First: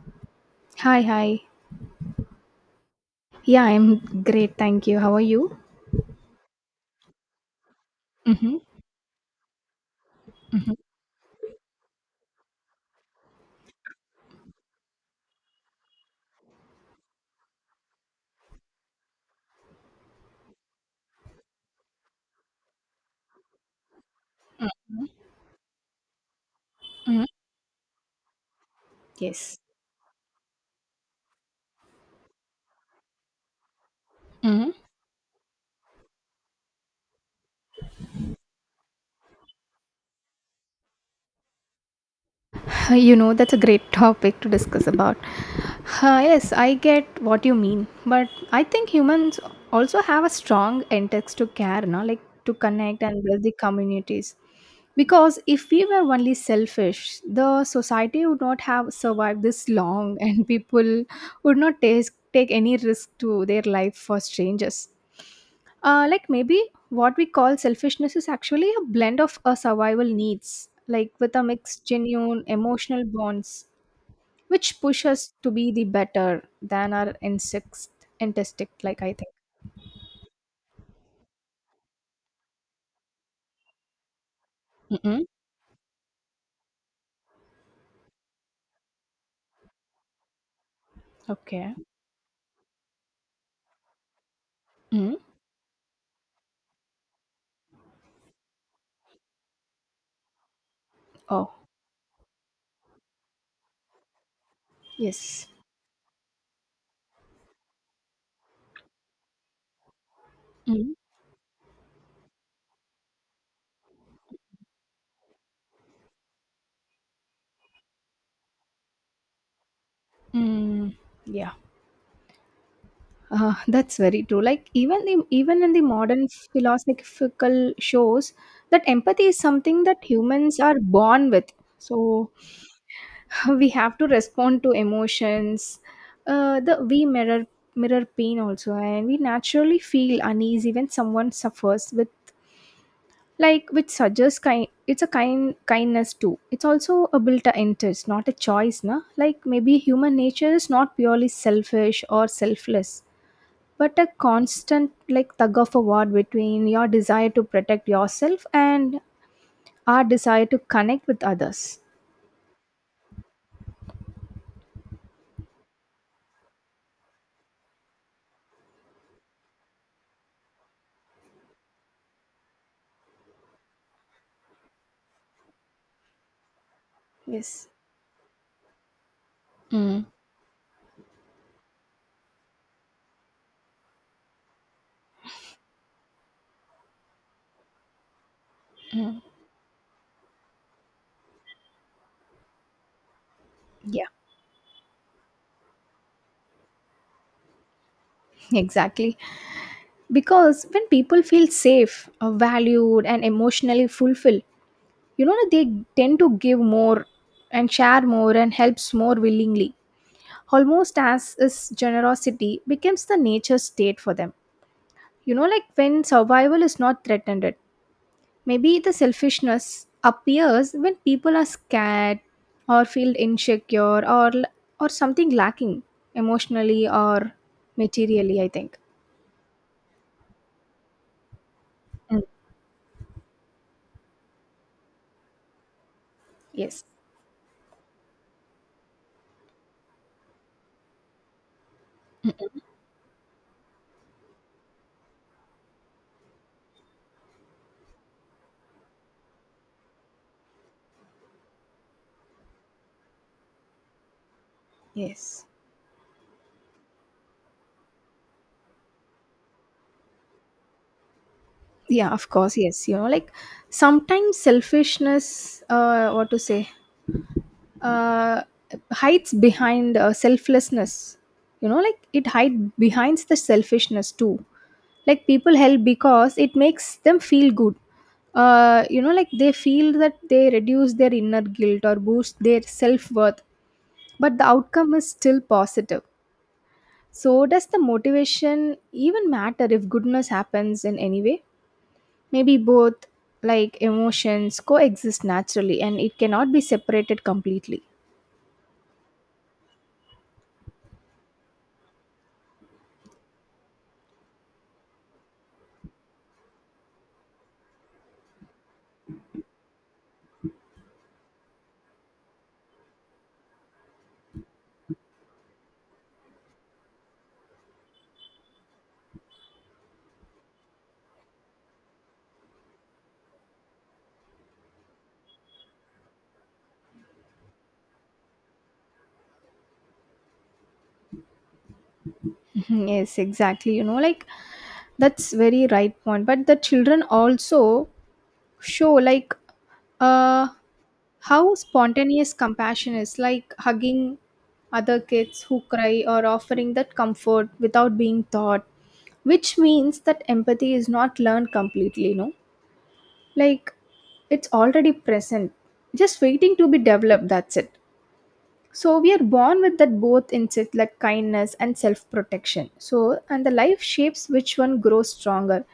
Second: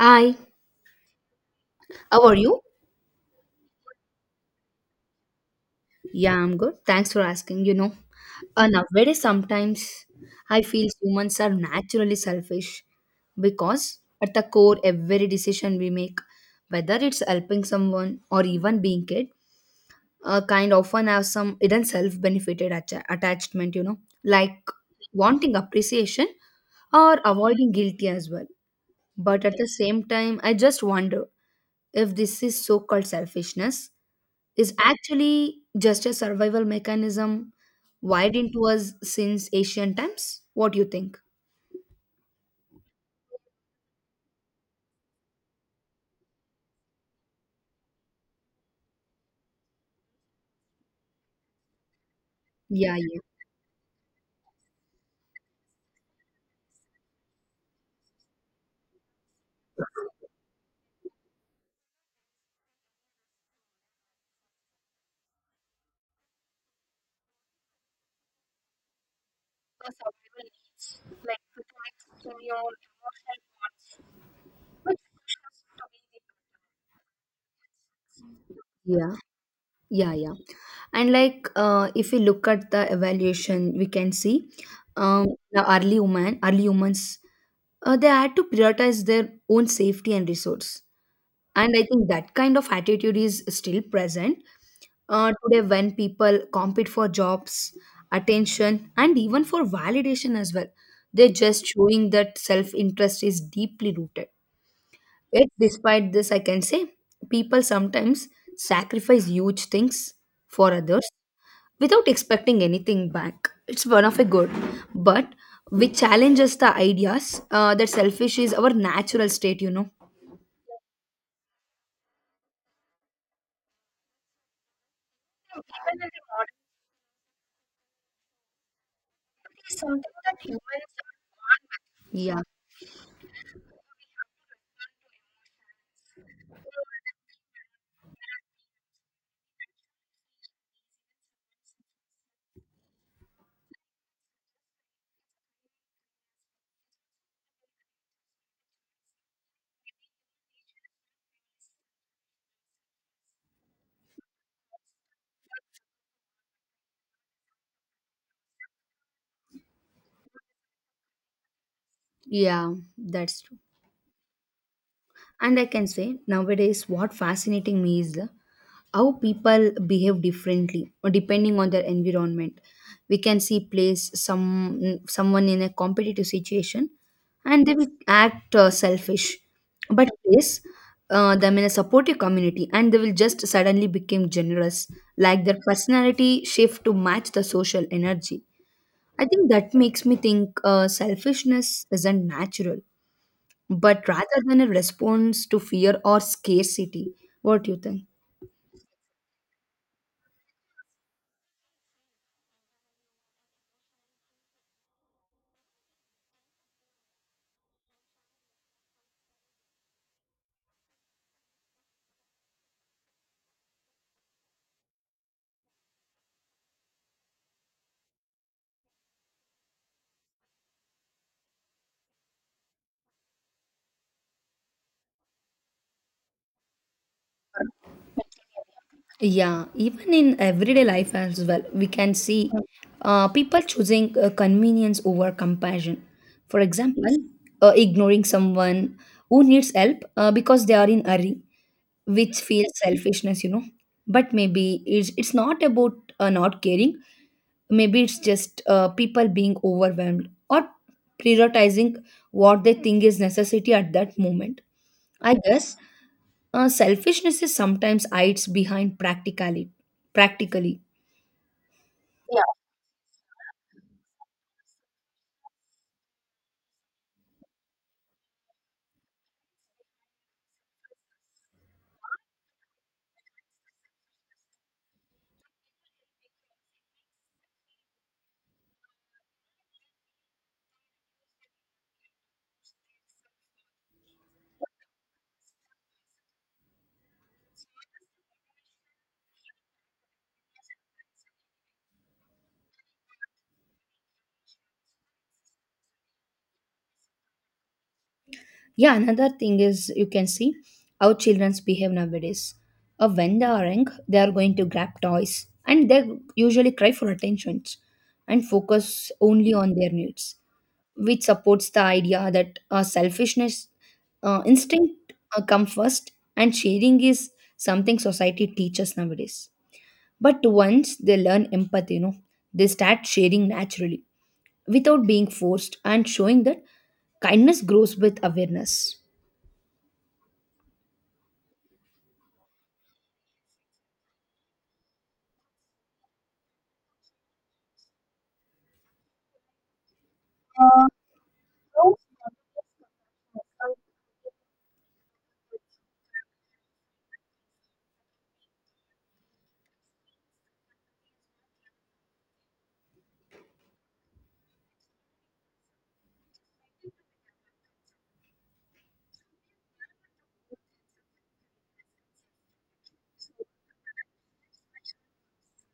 Hi, Hi, hi. how are you? Yeah, I'm great. Thank you. How are you? Yeah, I'm good. Thanks for asking. You know, Mm-hmm. uh, nowadays sometimes I feel humans are naturally selfish because at the core, every decision we make, whether it's helping someone or even being kind often have some hidden self-benefited attachment. Wanting appreciation or Hmm. avoiding guilty as well. But at Yes. the same time, I just wonder if this is so-called selfishness Mm-hmm. is actually just a survival mechanism wired into us since ancient times. What do you think? You know, that's a great topic to discuss about. Yes, I get what you mean, but I think humans also have a strong intent to care, no? Like to Yeah, connect yeah, and build the communities. Because if we were only selfish, the society would not have survived this long, and people would not take any risk to their life for strangers. Like maybe what we call selfishness is actually a blend of our survival needs, like with a mixed genuine emotional bonds, which push us to be the better than our insect instinct. Like I yeah, think. yeah, yeah. And like, if we look at the evaluation, we can see Mm-mm. um, the early humans, they had to prioritize their own safety and resource. Okay. And I think that kind of attitude is still present Mm. Today when people compete for jobs attention and even for validation as well. They're Oh, just showing that self-interest is deeply rooted. Yet yes. despite this, I can say people sometimes sacrifice huge things for Mm. others without expecting anything back. It's one of a good but which challenges the ideas that selfish is our natural state. Mm. Yeah. That's very true. Like even in the modern philosophical shows, that empathy is something that humans are born with. So Yeah, we have to respond to emotions, the we mirror pain also, and we naturally feel uneasy when someone suffers with, like, which suggests kind it's a kindness too. It's also a built interest, not a choice, na. Like maybe human nature is not purely selfish or selfless, but a constant, like, tug of a war between your desire to protect yourself and our desire to connect with others. yeah, that's true. And I can say nowadays, what fascinating me is the how people behave differently or depending on their environment. We can see place someone in a competitive situation, and Yes. they will act selfish, Mm. but place them in a supportive community, and they will just suddenly become generous, like their personality shift to match the social energy. Mm. I think that makes me think selfishness isn't natural but Yeah. rather than a response to fear or scarcity. What do you think? Exactly, because when people feel safe, valued and emotionally fulfilled, you know, they tend to give more and share more and helps more willingly, almost as is generosity becomes the nature state for them, you know, like when survival is not threatened. Maybe the selfishness appears when people are scared, or feel insecure, or something lacking emotionally or materially, I think. Yeah, even in everyday life as well, we can Mm. see people choosing convenience over compassion. For Yes. example, yes. Ignoring someone who needs help because they are in hurry, which feels selfishness. But maybe it's not about not caring, maybe it's just people being overwhelmed or prioritizing what they think is necessity at that moment, I Yes. guess. Selfishness is sometimes hides behind practically. Yeah, of course, yes, you know, like sometimes selfishness, what to say, uh hides behind, selflessness. You know, like it hides behind the selfishness too. Like people help because it makes them feel good. You know, like they feel that they reduce their inner guilt or boost their self-worth, but the outcome is still positive. So does the motivation even matter if goodness happens in any way? Maybe both, like emotions coexist naturally and it cannot be separated completely. Yeah, another thing is you can see how children's behave nowadays. When they are young they are going to grab toys and they usually cry for attention and focus only on their needs, which supports the idea that selfishness instinct come first and sharing is something society teaches nowadays. But once they learn empathy they start sharing naturally without being forced and showing that kindness grows with awareness. Mhm, yes, exactly. You know, like that's very right point. But the children also show, like, uh how spontaneous compassion is, like hugging other kids who cry or offering that comfort without being taught, which means that empathy is not learned completely, no. Like it's already present, just waiting to be developed, that's it. So we are born with that both instinct, like kindness and self-protection, so, and the life shapes which one grows stronger.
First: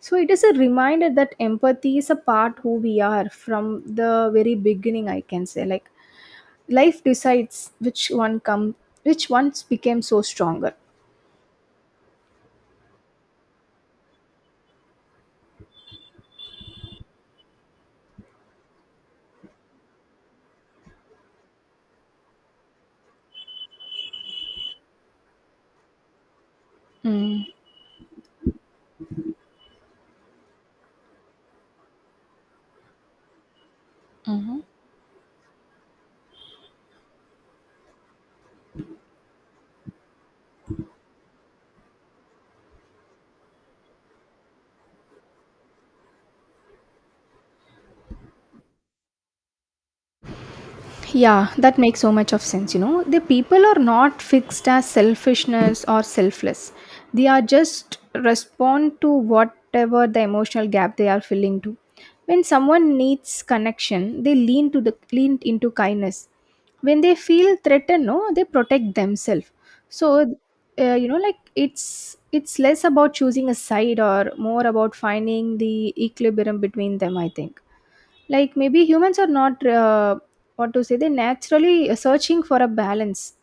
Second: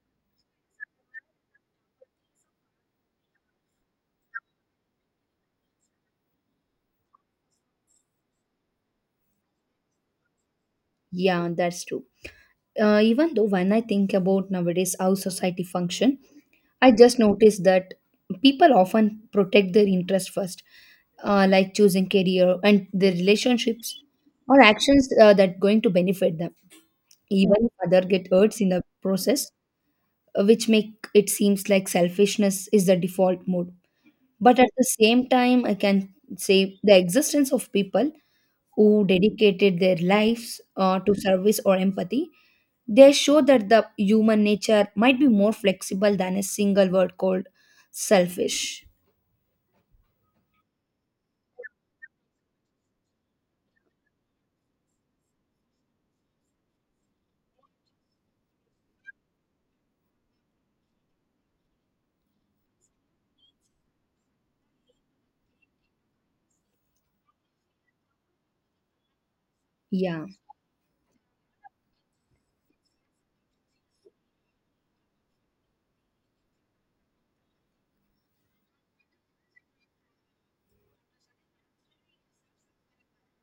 So it is a reminder that empathy is a part who we are from the very beginning, I can say. Like life decides which one come, which once became so stronger. Yeah, that's true. Even though when I think about nowadays how society function, I just noticed that people often protect their interest first, like choosing career and their relationships or actions that going to benefit them. Mm. Even if other get hurts in the process, which make it seems like selfishness is the default mode. But at the same time, I can say the existence of people who dedicated their lives to service or empathy. They show that the human nature might be more flexible than a single word called selfish. Yeah, that makes so much of sense. You know, the people are not fixed as selfishness or selfless. They are just respond to whatever the emotional gap they are filling to. When someone needs connection, they lean to the lean into kindness. When they feel threatened, no, they protect themselves. Yeah. So, you know, like it's less about choosing a side or more about finding the equilibrium between them. I think, like maybe humans are not, what to say, they naturally searching for a balance,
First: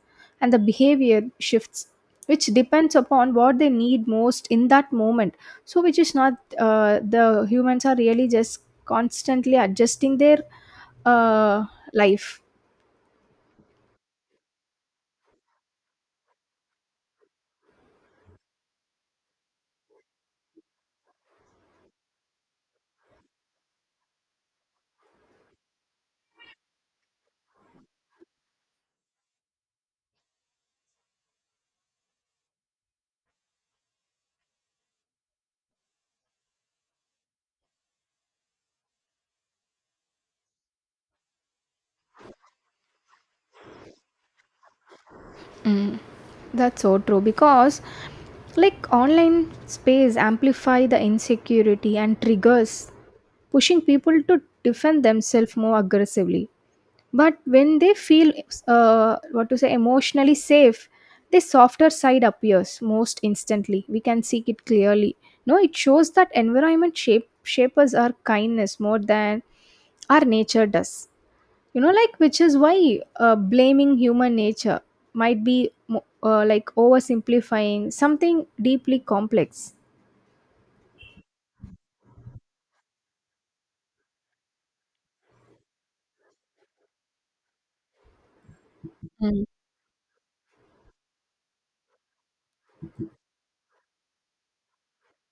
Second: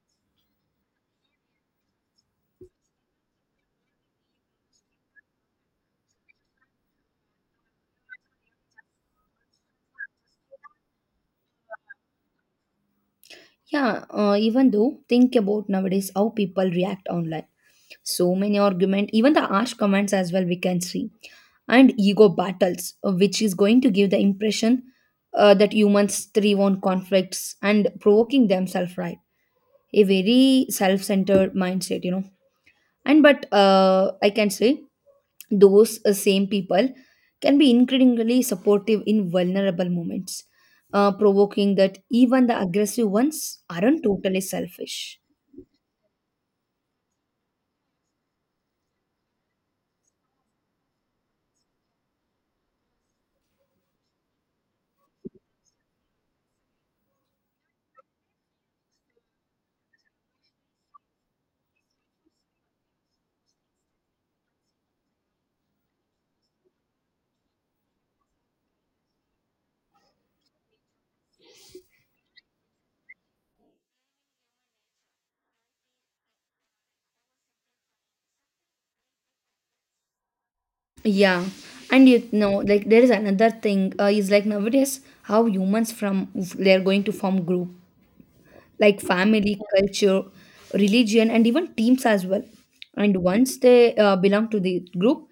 and the behavior shifts, which depends upon what they need most in that moment. So which is not, the humans are really just constantly adjusting their, uh, life. Yeah. Even though, think about nowadays how people react online. So many argument, even the harsh comments as well, we can see. And ego battles, which is going to give the impression that humans thrive on conflicts and provoking themselves, right? A very self centered mindset. And but I can say those same people can be incredibly supportive in vulnerable moments, provoking that even the aggressive ones aren't totally selfish. That's so true, because like online space amplify the insecurity and triggers, pushing people to defend themselves more aggressively. But when they feel, what to say, emotionally safe, the softer side appears most instantly. We can see it clearly. No, it shows that environment shapers our kindness more than our nature does, you know, like which is why, blaming human nature might be like oversimplifying something deeply complex. Yeah, and like there is another thing is like nowadays how humans from they're going to form group like family, culture, religion, and even teams as well. And once they belong to the group,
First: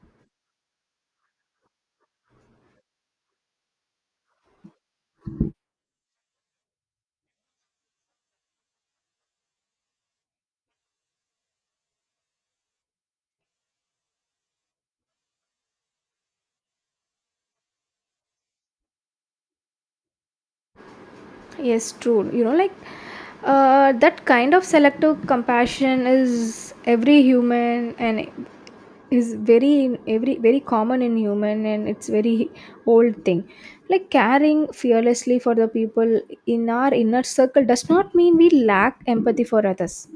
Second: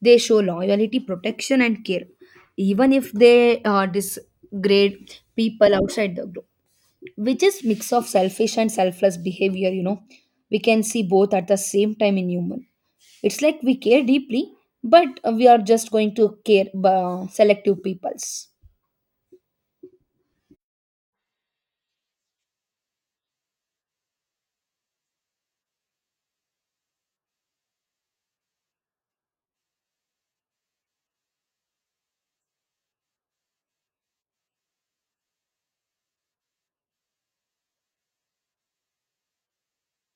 they show loyalty, protection, and care, even if they disgrade people outside the group, which is mix of selfish and selfless behavior. We can see both at the same time in human. It's like we care deeply, but we are just going to care selective peoples. Yes, true. You know, like, that kind of selective compassion is every human, and is very every very common in human, and it's very old thing. Like caring fearlessly for the people in our inner circle does not mean we lack empathy for others.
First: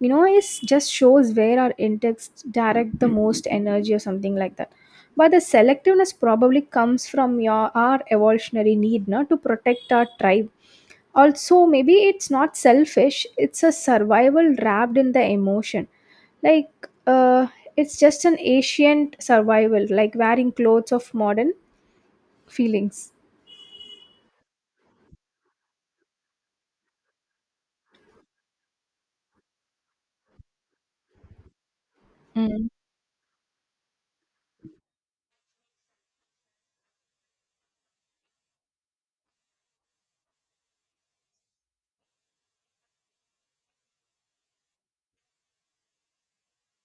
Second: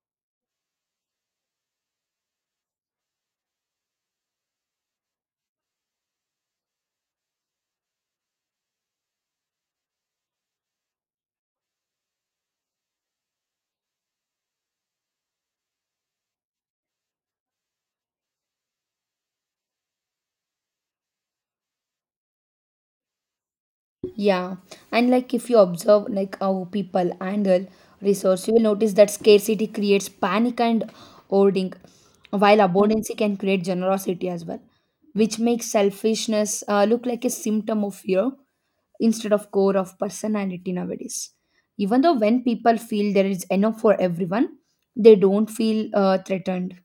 You know, it just shows where our intakes direct the most energy, or something like that. But the selectiveness probably comes from your our evolutionary need not to protect our tribe. Also maybe it's not selfish, it's a survival wrapped in the emotion, like, it's just an ancient survival, like wearing clothes of modern feelings. Yeah, and like if you observe like how people handle resource, you will notice that scarcity creates panic and hoarding, while Mm. abundance can create generosity as well, which makes selfishness look like a symptom of fear instead of core of personality nowadays. Even though when people feel there is enough for everyone, they don't feel threatened.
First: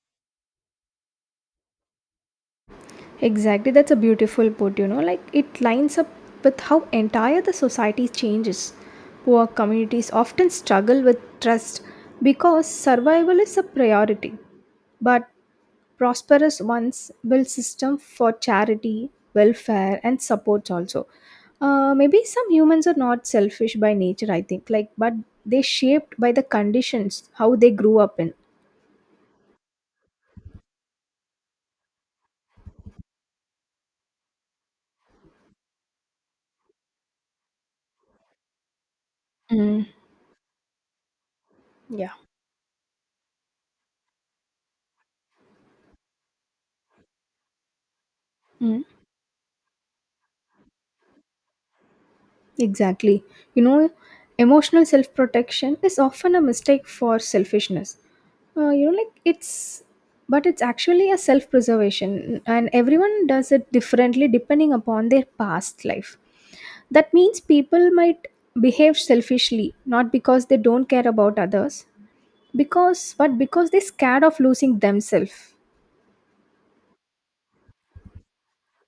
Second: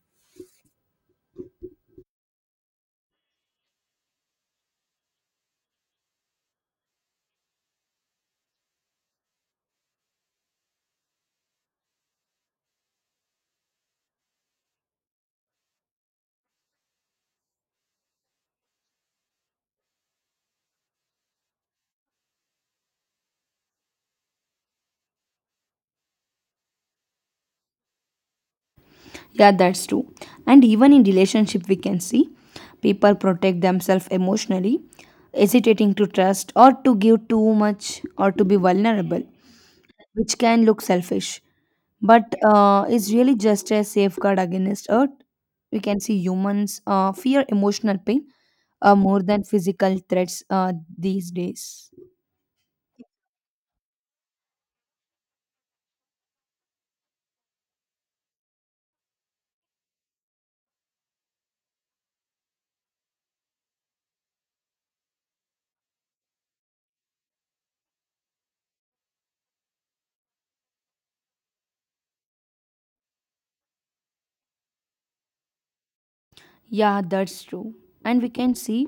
Exactly, that's a beautiful put. You know, like it lines up with how entire the society changes. Poor communities often struggle with trust because survival is a priority, but prosperous ones build system for charity, welfare and support. Also, maybe some humans are not selfish by nature, I think, like, but they shaped by the conditions how they grew up in. Yeah, that's true. And even in relationship, we can see people protect themselves emotionally, hesitating to trust or to give too much or to be vulnerable, Mm. which can look selfish. Yeah. But it's really just a safeguard against hurt. We can see humans fear emotional pain Mm. More than physical threats these days. Exactly, you know, emotional self-protection is often a mistake for selfishness. You know, like it's but it's actually a self-preservation and everyone does it differently depending upon their past life. That means people might behave selfishly, not because they don't care about others, because but because they're scared of losing themselves. Yeah, that's true. And we can see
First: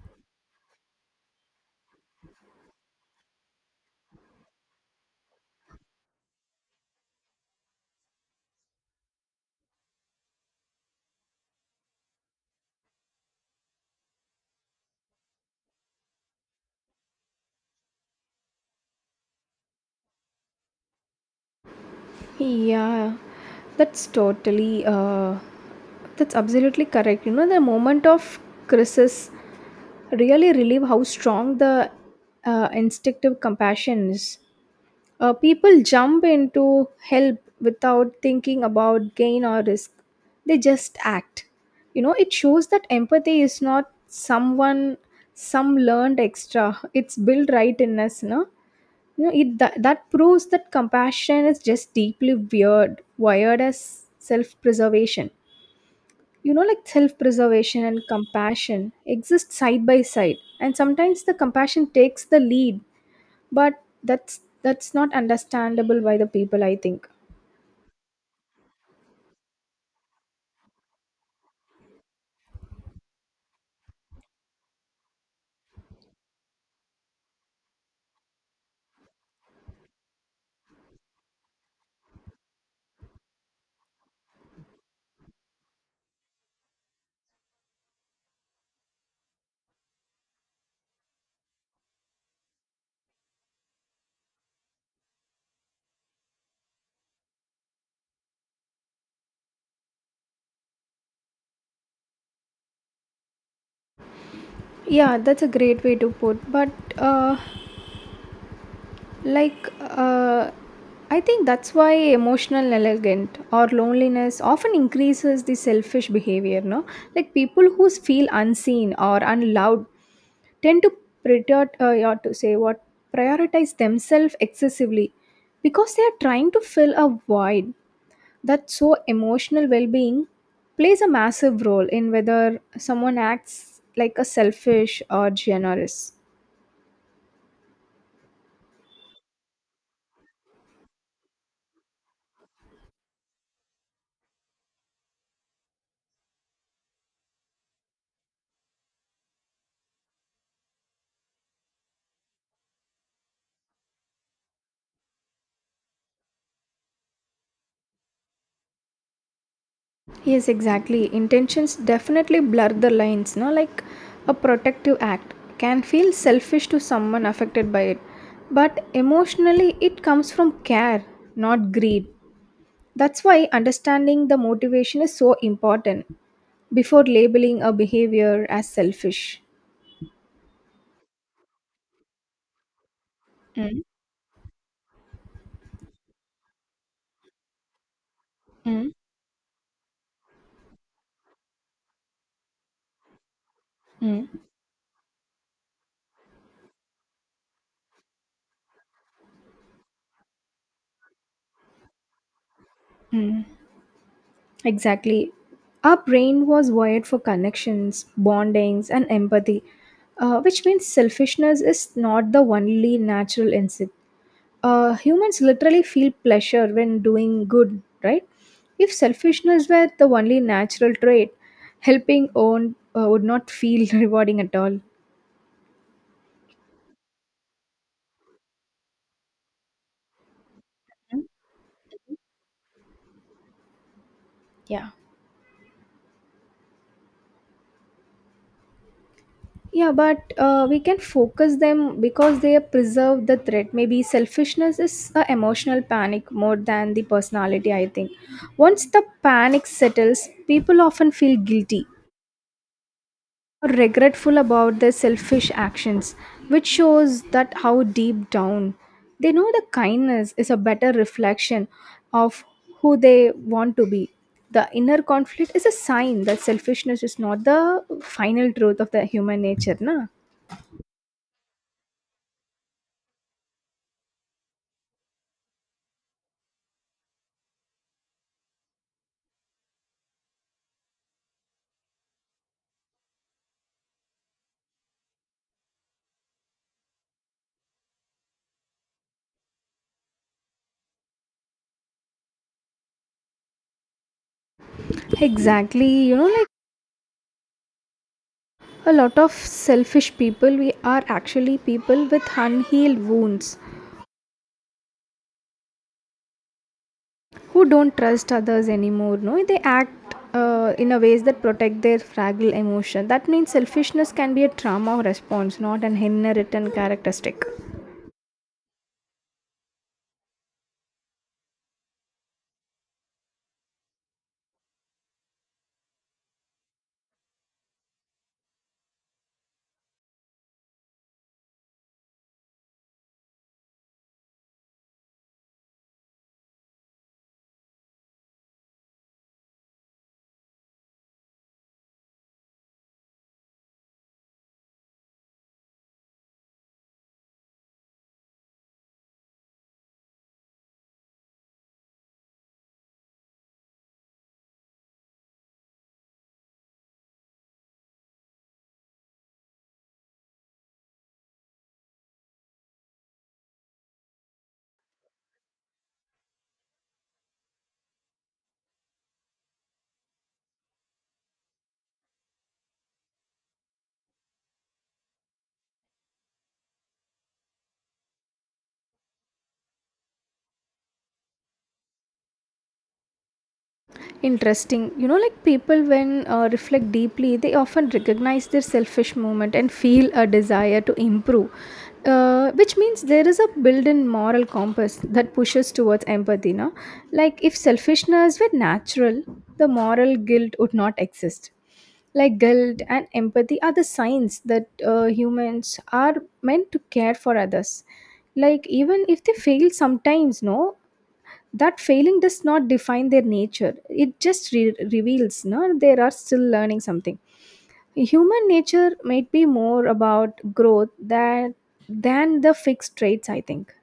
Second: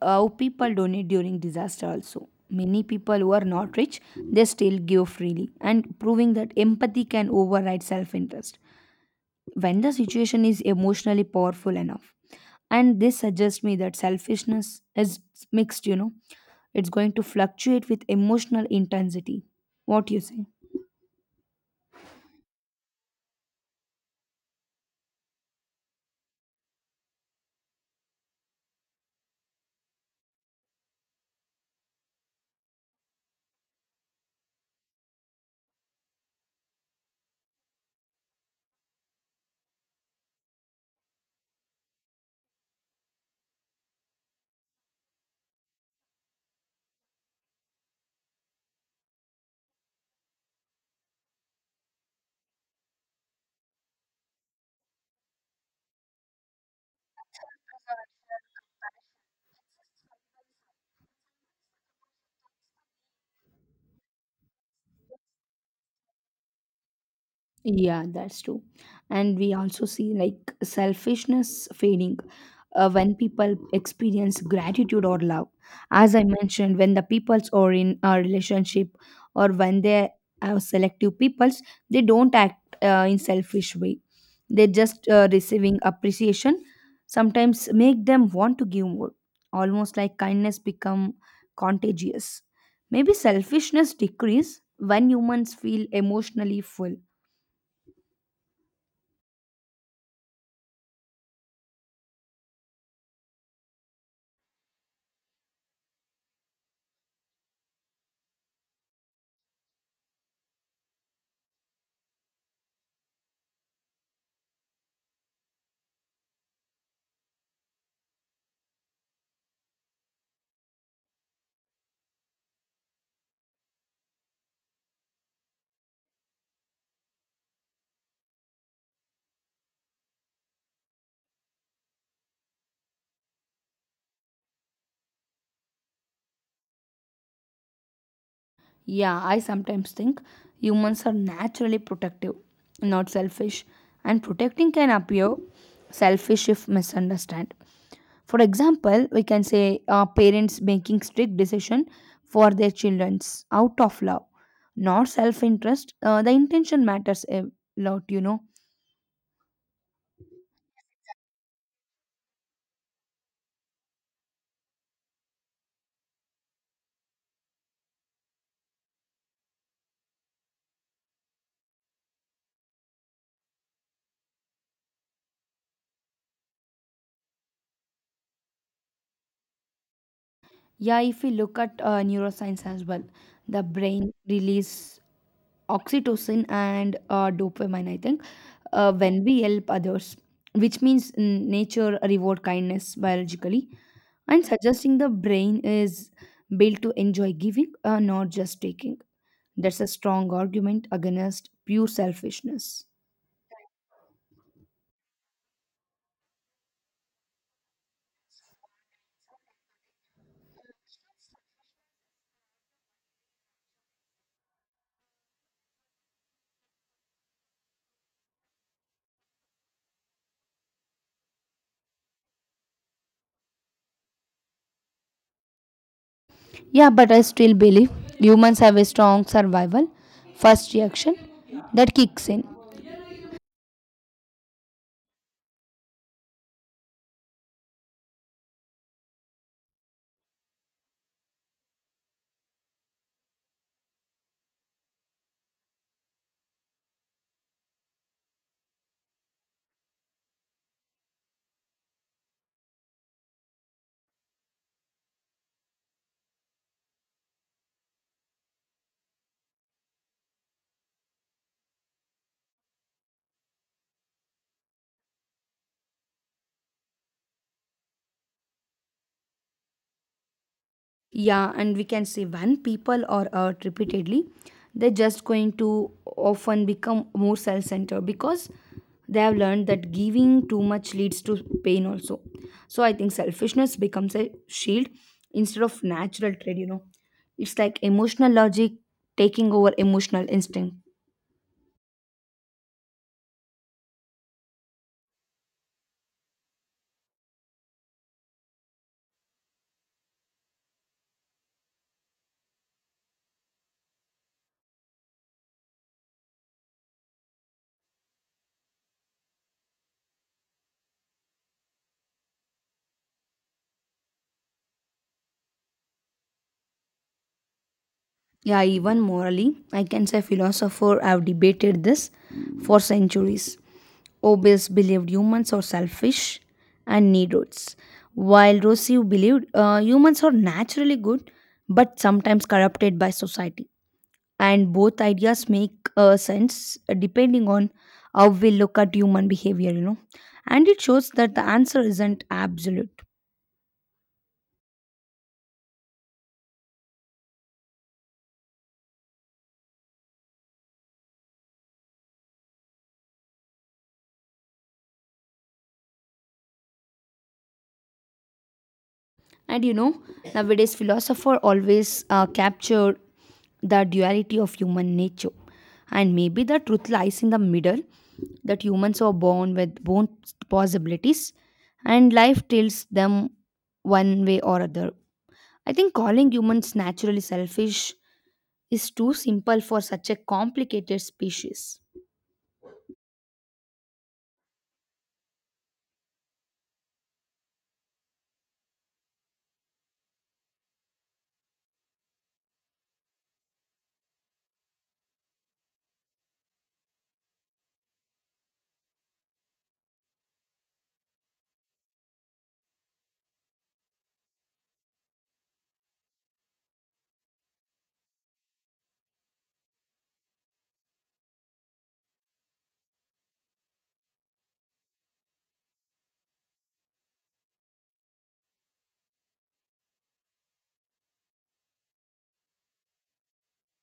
how people donate during disaster also. Many people who are not rich, they still give freely, and proving that empathy can override self interest when the situation is emotionally powerful enough. And this suggests me that selfishness is mixed, it's going to fluctuate with emotional intensity. What do you say? Yeah, that's totally that's absolutely correct. You know, the moment of crisis really relieve how strong the, instinctive compassion is. People jump into help without thinking about gain or risk. They just act. You know, it shows that empathy is not some learned extra. It's built right in us, no? You know, it, that proves that compassion is just deeply wired as self-preservation. You know, like self-preservation and compassion exist side by side, and sometimes the compassion takes the lead, but that's not understandable by the people, I think. Yeah, that's true. And we also see like selfishness fading when people experience gratitude or love. As I mentioned, when the peoples are in a relationship or when they are selective peoples, they don't act in selfish way. They just receiving appreciation sometimes make them want to give more. Almost like kindness become contagious. Maybe selfishness decrease when humans feel emotionally full. Yeah, that's a great way to put, but, uh like uh I think that's why emotional negligent or loneliness often increases the selfish behavior, no. Like people who feel unseen or unloved tend to prior- yeah, to say what prioritize themselves excessively, because they are trying to fill a void. That so emotional well-being plays a massive role in whether someone acts like a selfish or generous. Yeah, I sometimes think humans are naturally protective, not selfish, and protecting can appear selfish if misunderstood. For example, we can say parents making strict decision for their childrens out of love, not self-interest. The intention matters a lot. Yes, exactly, intentions definitely blur the lines, no, like a protective act can feel selfish to someone affected by it, but emotionally it comes from care, not greed. That's why understanding the motivation is so important before labeling a behavior as selfish. Yeah, if we look at neuroscience as well, the Mm. brain release oxytocin and dopamine I think Mm. When we help others which means nature reward kindness biologically Mm. and suggesting the brain is built to enjoy giving, not just taking. That's a strong argument against pure selfishness. Mm. Exactly. Our brain was wired for connections, bondings, and empathy, which means selfishness is not the only natural instinct. Humans literally feel pleasure when doing good, right? If selfishness were the only natural trait, helping own would not feel rewarding at all. Yeah, but I still believe humans have a strong survival first reaction Hmm? that kicks in. Yeah. Yeah, but we can focus them because they preserve the threat. Maybe selfishness is a emotional panic more than the personality, I think. Once the panic settles, people often feel guilty or regretful about their selfish actions, which shows that how deep down they know the kindness is a better reflection of who they want to be. The inner conflict is a sign that selfishness is not the final truth of the human nature, na? Yeah, and we can say when people are hurt repeatedly, they're just going to often become more self centered because they have learned that giving too much leads to pain also. So I think selfishness becomes a shield instead of natural trait. It's like emotional logic taking over emotional instinct. Exactly. You know, like a lot of selfish people, we are actually people with unhealed wounds who don't trust others anymore. No, they act, in a ways that protect their fragile emotion. That means selfishness can be a trauma response, not an inherent characteristic. Yeah, even morally, I can say philosophers have debated this for centuries. Hobbes believed humans are selfish and need roads, while Rousseau believed humans are naturally good but sometimes corrupted by society. And both ideas make sense depending on how we look at human behavior. And it shows that the answer isn't absolute. And nowadays philosopher always capture the duality of human nature. And maybe the truth lies in the middle that humans are born with both possibilities and life tilts them one way or other. I think calling humans naturally selfish is too simple for such a complicated species. Interesting. You know, like people, when reflect deeply, they often recognize their selfish moment and feel a desire to improve, which means there is a built in moral compass that pushes towards empathy. No? Like, if selfishness were natural, the moral guilt would not exist. Like, guilt and empathy are the signs that, humans are meant to care for others, like even if they fail sometimes, no. That failing does not define their nature, it just reveals, no, they are still learning something. Human nature might be more about growth than the fixed traits, I think.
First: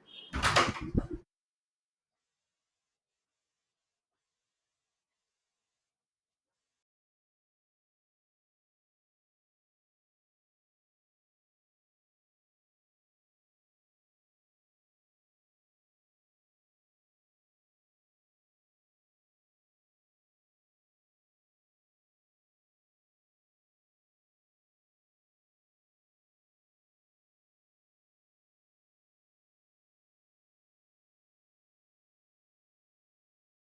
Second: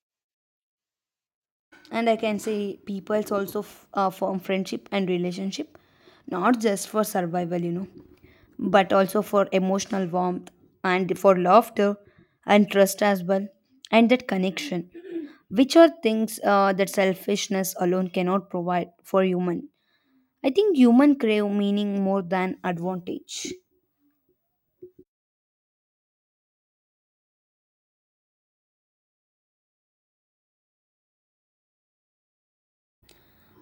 And I can say peoples also form friendship and relationship, not just for survival. But also for emotional warmth and for laughter and trust as well, and that connection, which are things that selfishness alone cannot provide for human. I think human crave meaning more than advantage.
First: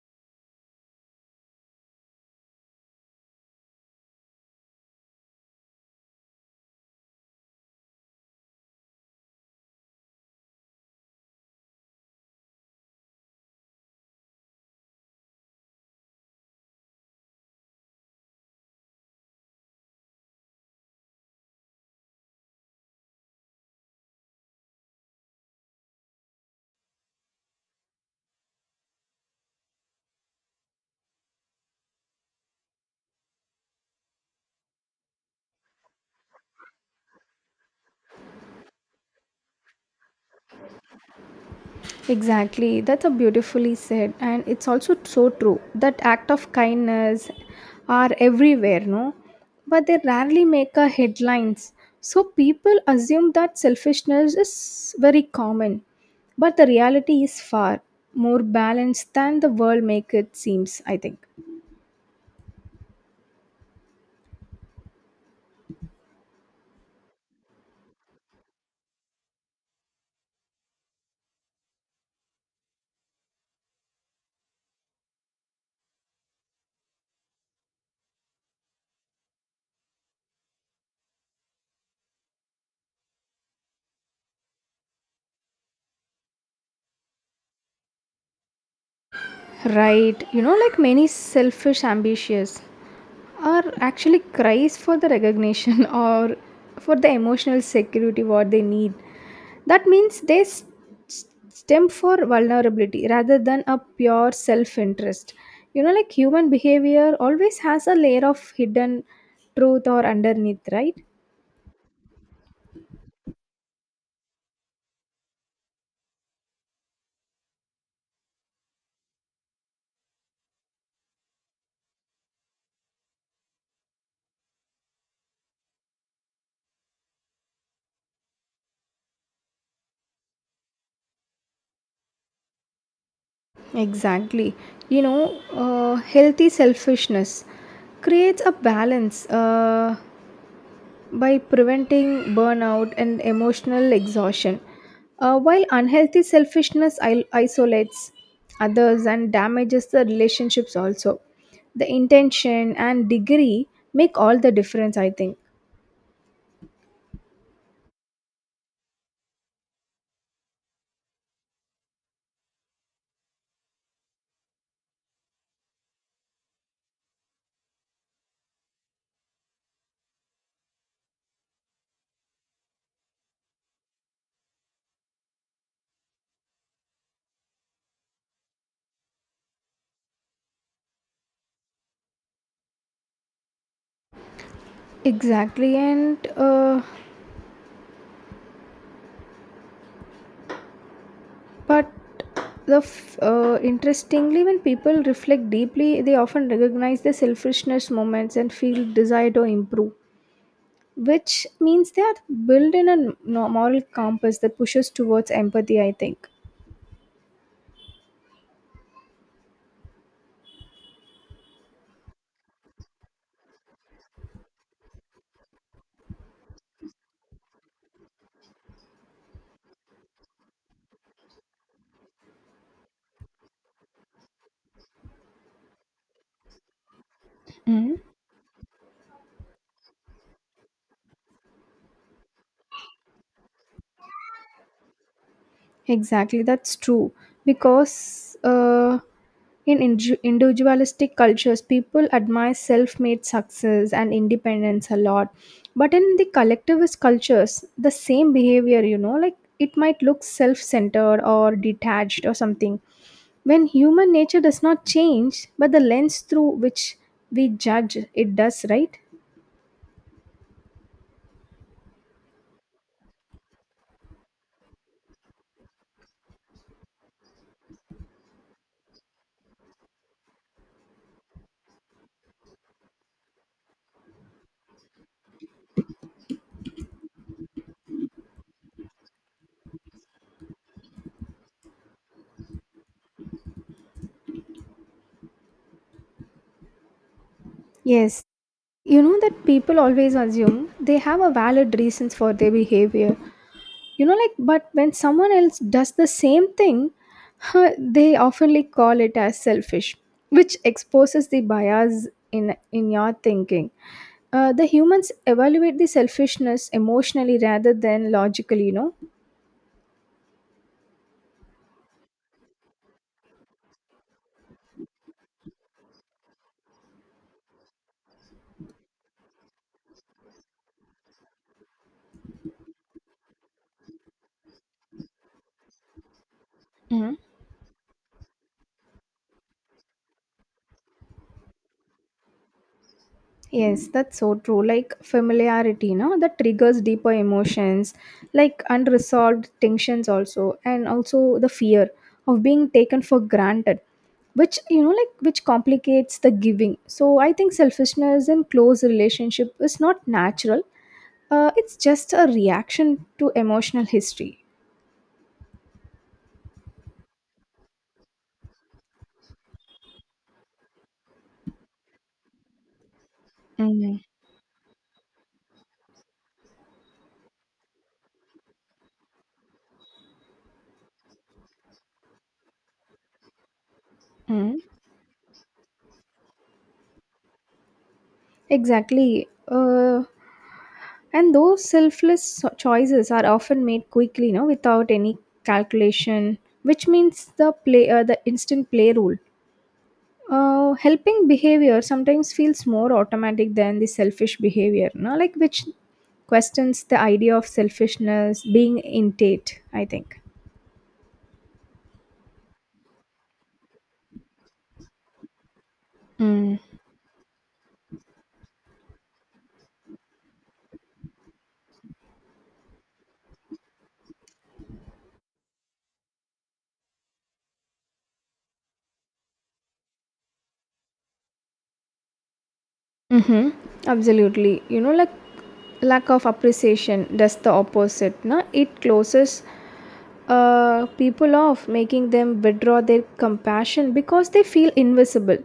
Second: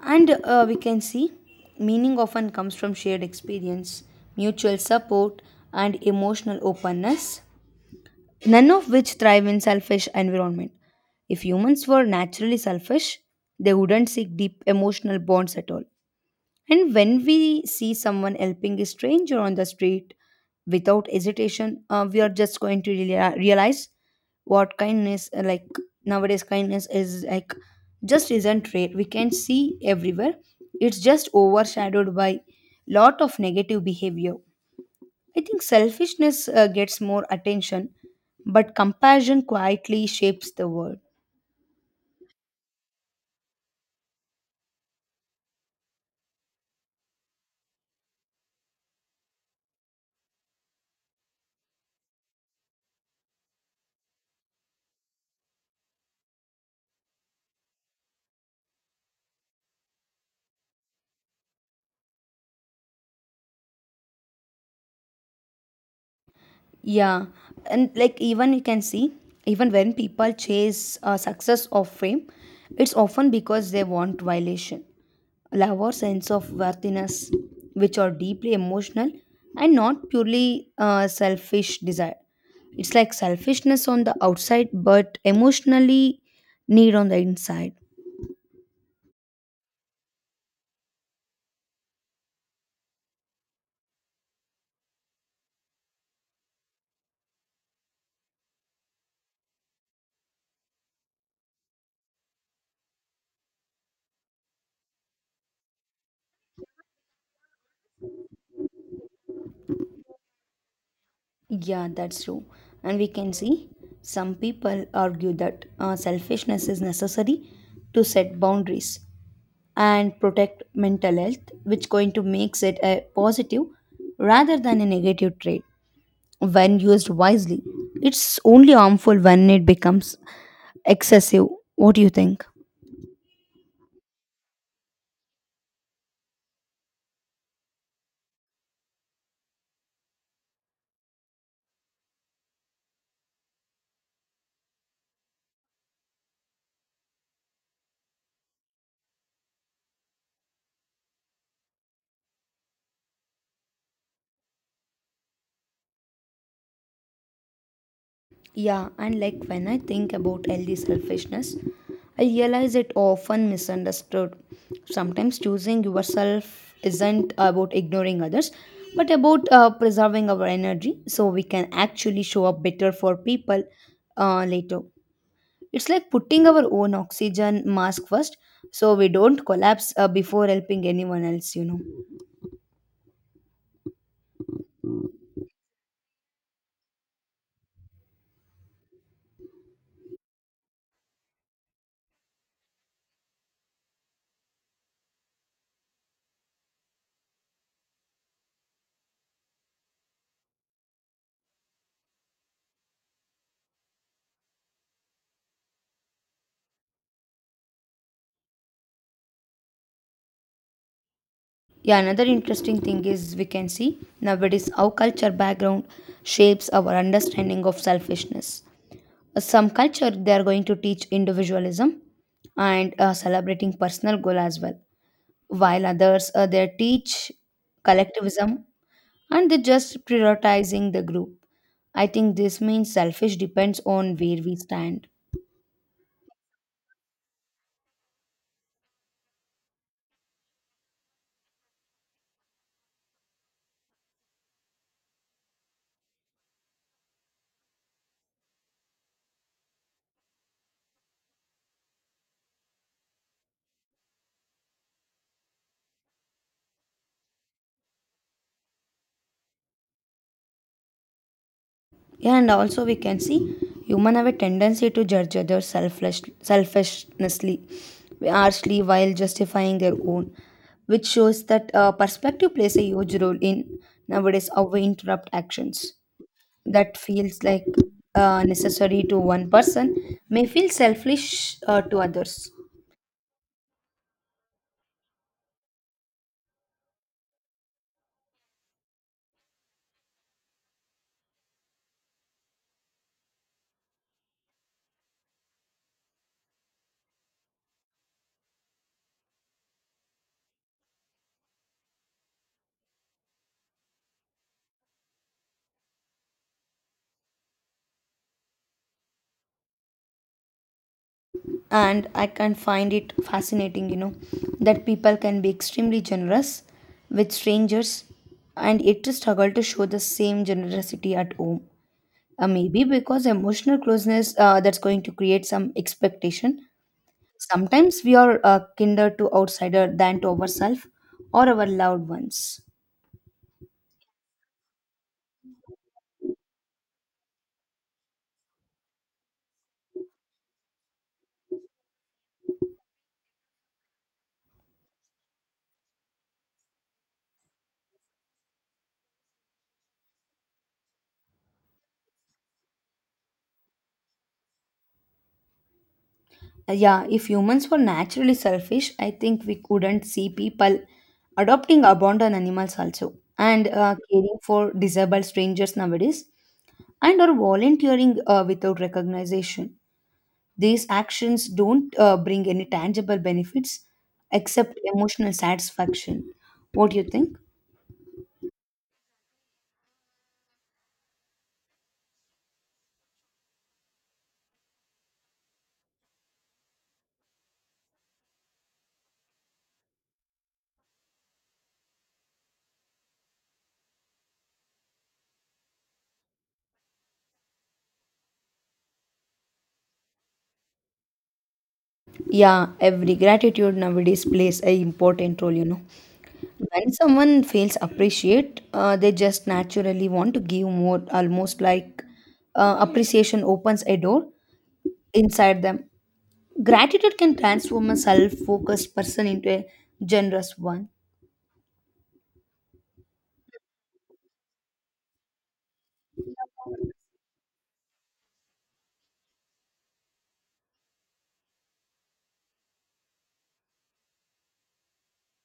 And we can see meaning often comes from shared experience, mutual support, and emotional openness. None of which thrive in selfish environment. If humans were naturally selfish, they wouldn't seek deep emotional bonds at all. And when we see someone helping a stranger on the street without hesitation, we are just going to realize what kindness, like nowadays, kindness is like just isn't rare. We can see everywhere. It's just overshadowed by lot of negative behavior. I think selfishness gets more attention, but compassion quietly shapes the world. Exactly, that's a beautifully said, and it's also so true that act of kindness are everywhere, no? But they rarely make a headlines. So people assume that selfishness is very common, but the reality is far more balanced than the world make it seems, I think. Yeah, and like even you can see, even when people chase success or fame, it's often because they want violation. Love or sense of worthiness, which are deeply emotional and not purely selfish desire. It's like selfishness on the outside, but emotionally need on the inside. Right, you know, like many selfish ambitious are actually cries for the recognition or for the emotional security what they need. That means stem for vulnerability rather than a pure self-interest. You know, like human behavior always has a layer of hidden truth or underneath, right? Yeah, that's true. And we can see some people argue that selfishness is necessary to set boundaries and protect mental health, which going to makes it a positive rather than a negative trait when used wisely. It's only harmful when it becomes excessive. What do you think? Exactly. You know, healthy selfishness creates a balance. By preventing burnout and emotional exhaustion. While unhealthy selfishness isolates others and damages the relationships, also the intention and degree make all the difference, I think. Yeah, and like when I think about healthy selfishness, I realize it often misunderstood. Sometimes choosing yourself isn't about ignoring others, but about preserving our energy so we can actually show up better for people later. It's like putting our own oxygen mask first so we don't collapse before helping anyone else. Exactly, and but the interestingly, when people reflect deeply, they often recognize the selfishness moments and feel desire to improve. Which means they are built in a moral compass that pushes towards empathy, I think. Yeah, another interesting thing is we can see nowadays how culture background shapes our understanding of selfishness. Some culture they are going to teach individualism and celebrating personal goal as well, while others they teach Mm. collectivism and they just prioritizing the group. I think this means selfish depends on where we stand. Exactly, that's true, because, in inju- individualistic cultures people admire self-made success and independence a lot, but in the collectivist cultures the same behavior, you know, like it might look self-centered or detached or something. When human nature does not change, but the lens through which we judge it does, right? Yeah, and also we can see human have a tendency to judge others selfishly, harshly while justifying their own, which shows that perspective plays a huge role in nowadays how we interrupt actions. That feels like necessary to one person may feel selfish to others. Yes, you know that people always assume they have a valid reasons for their behavior. You know, like, but when someone else does the same thing, huh, they oftenly call it as selfish, which exposes the bias in your thinking. The humans evaluate the selfishness emotionally rather than logically. You And I can find it fascinating, that people can be extremely generous with strangers and yet to struggle to show the same generosity at home. Maybe because emotional closeness that's going to create some expectation. know. Sometimes we are kinder to outsider than to ourselves or our loved ones. Yes, that's so true. Like familiarity, no, that triggers deeper emotions, like unresolved tensions also, and also the fear of being taken for granted, which, you know, like which complicates the giving. So I think selfishness in close relationship is not natural. It's just a reaction to emotional history. Yeah, if humans were naturally selfish, I think we couldn't see people adopting abandoned animals also and Mm-hmm. caring for disabled strangers nowadays and or volunteering without recognition. These actions don't bring any tangible benefits except emotional satisfaction. What do you think? Exactly. And those choices are often made quickly, no, without any calculation, which means the play, the instant play rule. Helping behavior sometimes feels more automatic than the selfish behavior, no, like which questions the idea of selfishness being innate. I think. Yeah, every gratitude nowadays plays a important role. Mm. When someone feels appreciate, they just naturally want to give more, almost like appreciation opens a door inside them. Gratitude can transform a self focused person into a generous one. Mm-hmm. Absolutely. You know, like lack of appreciation does the opposite. Na? It closes, people off, making them withdraw their compassion because they feel invisible.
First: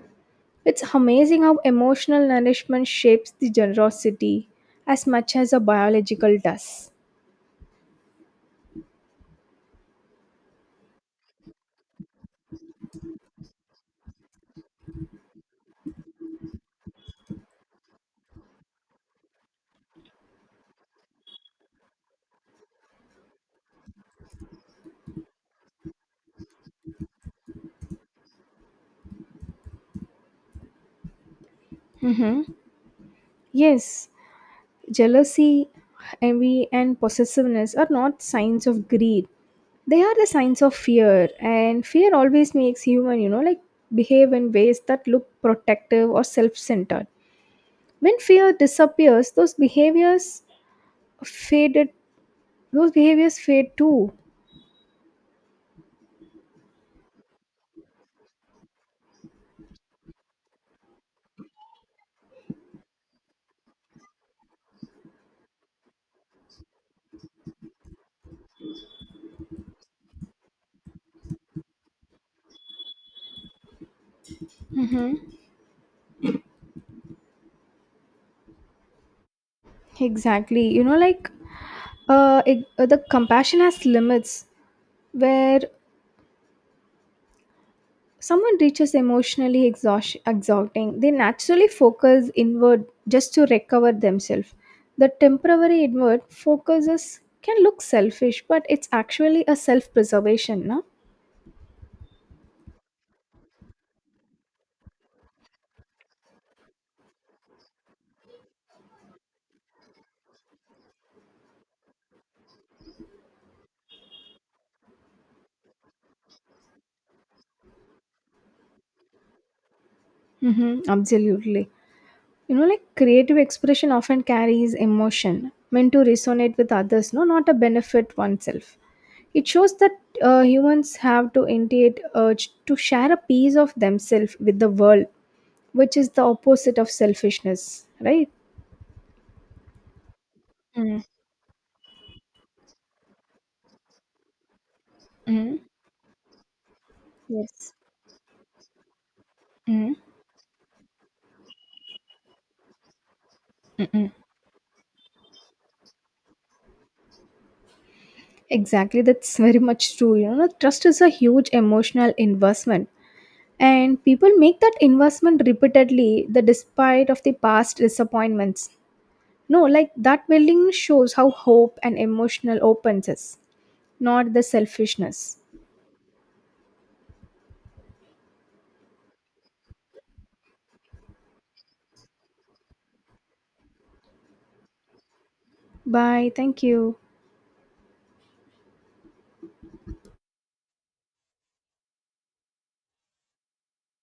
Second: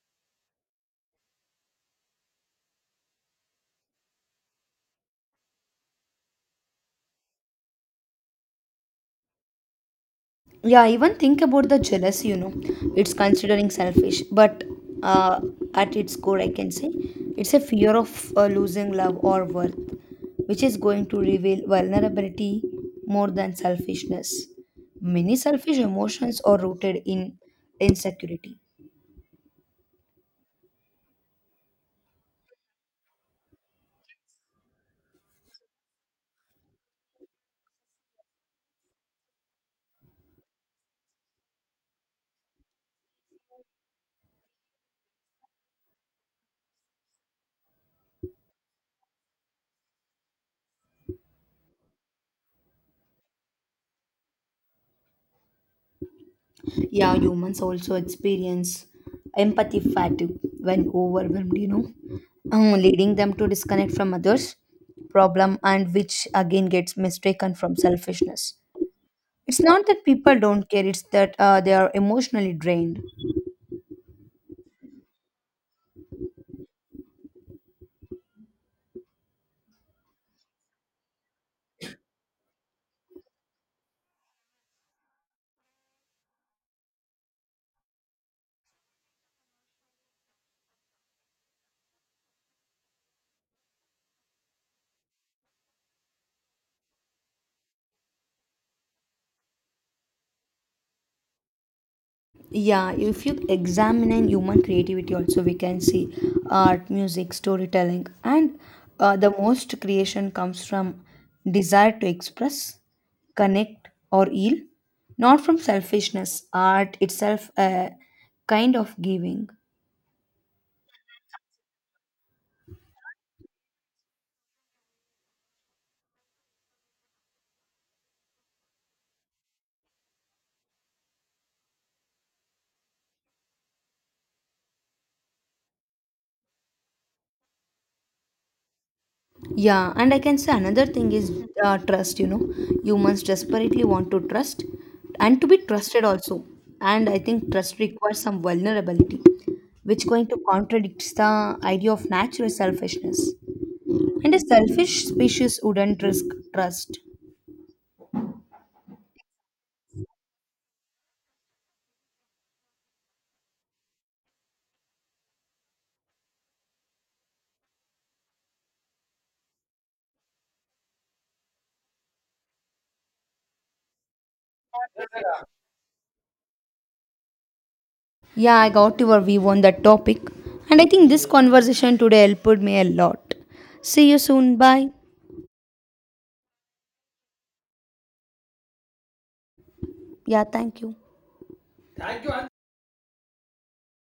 It's amazing how emotional nourishment shapes the generosity as much as a biological does. Yeah, even think about the jealousy it's considering selfish but uh, at its core, I can say it's a fear of losing love or worth, which is going to reveal vulnerability more than selfishness. Many selfish emotions are rooted in insecurity. Hmm. Yes, jealousy, envy, and possessiveness are not signs of greed. They are the signs of fear, and fear always makes human, you know, like behave in ways that look protective or self-centered. When fear disappears, faded those behaviors fade too. Yeah, humans also experience empathy fatigue when overwhelmed, leading them to disconnect from others' problem and which again gets mistaken from selfishness. It's not that people don't care, it's that they are emotionally drained. Mm-hmm. Exactly, you know, like, the compassion has limits. Where someone reaches emotionally exhausting, they naturally focus inward just to recover themselves. The temporary inward focuses can look selfish, but it's actually a self preservation, no? Yeah, if you examine human creativity also, we can see art music storytelling and the most creation comes from desire to express connect or heal, not from selfishness. Art itself a kind of giving. Mm-hmm, absolutely. You know, like creative expression often carries emotion meant to resonate with others, no, not a benefit oneself. It shows that, humans have to innate urge to share a piece of themselves with the world, which is the opposite of selfishness, right? Yeah, and I can say another Mm. thing is trust. Humans desperately want to trust and to be Mm. trusted also. And I think Yes. trust requires some vulnerability, Mm. which going to contradicts the idea of natural selfishness. Mm. Mm. And a selfish species wouldn't risk trust. Exactly, that's very much true. You know, trust is a huge emotional investment, and people make that investment repeatedly, the despite of the past disappointments. No, like that willingness shows how hope and emotional opens is, not the selfishness. Yeah, I got your view on that topic, and I think this conversation today helped me a lot. See you soon. Bye. Bye. Thank you. Yeah, thank you.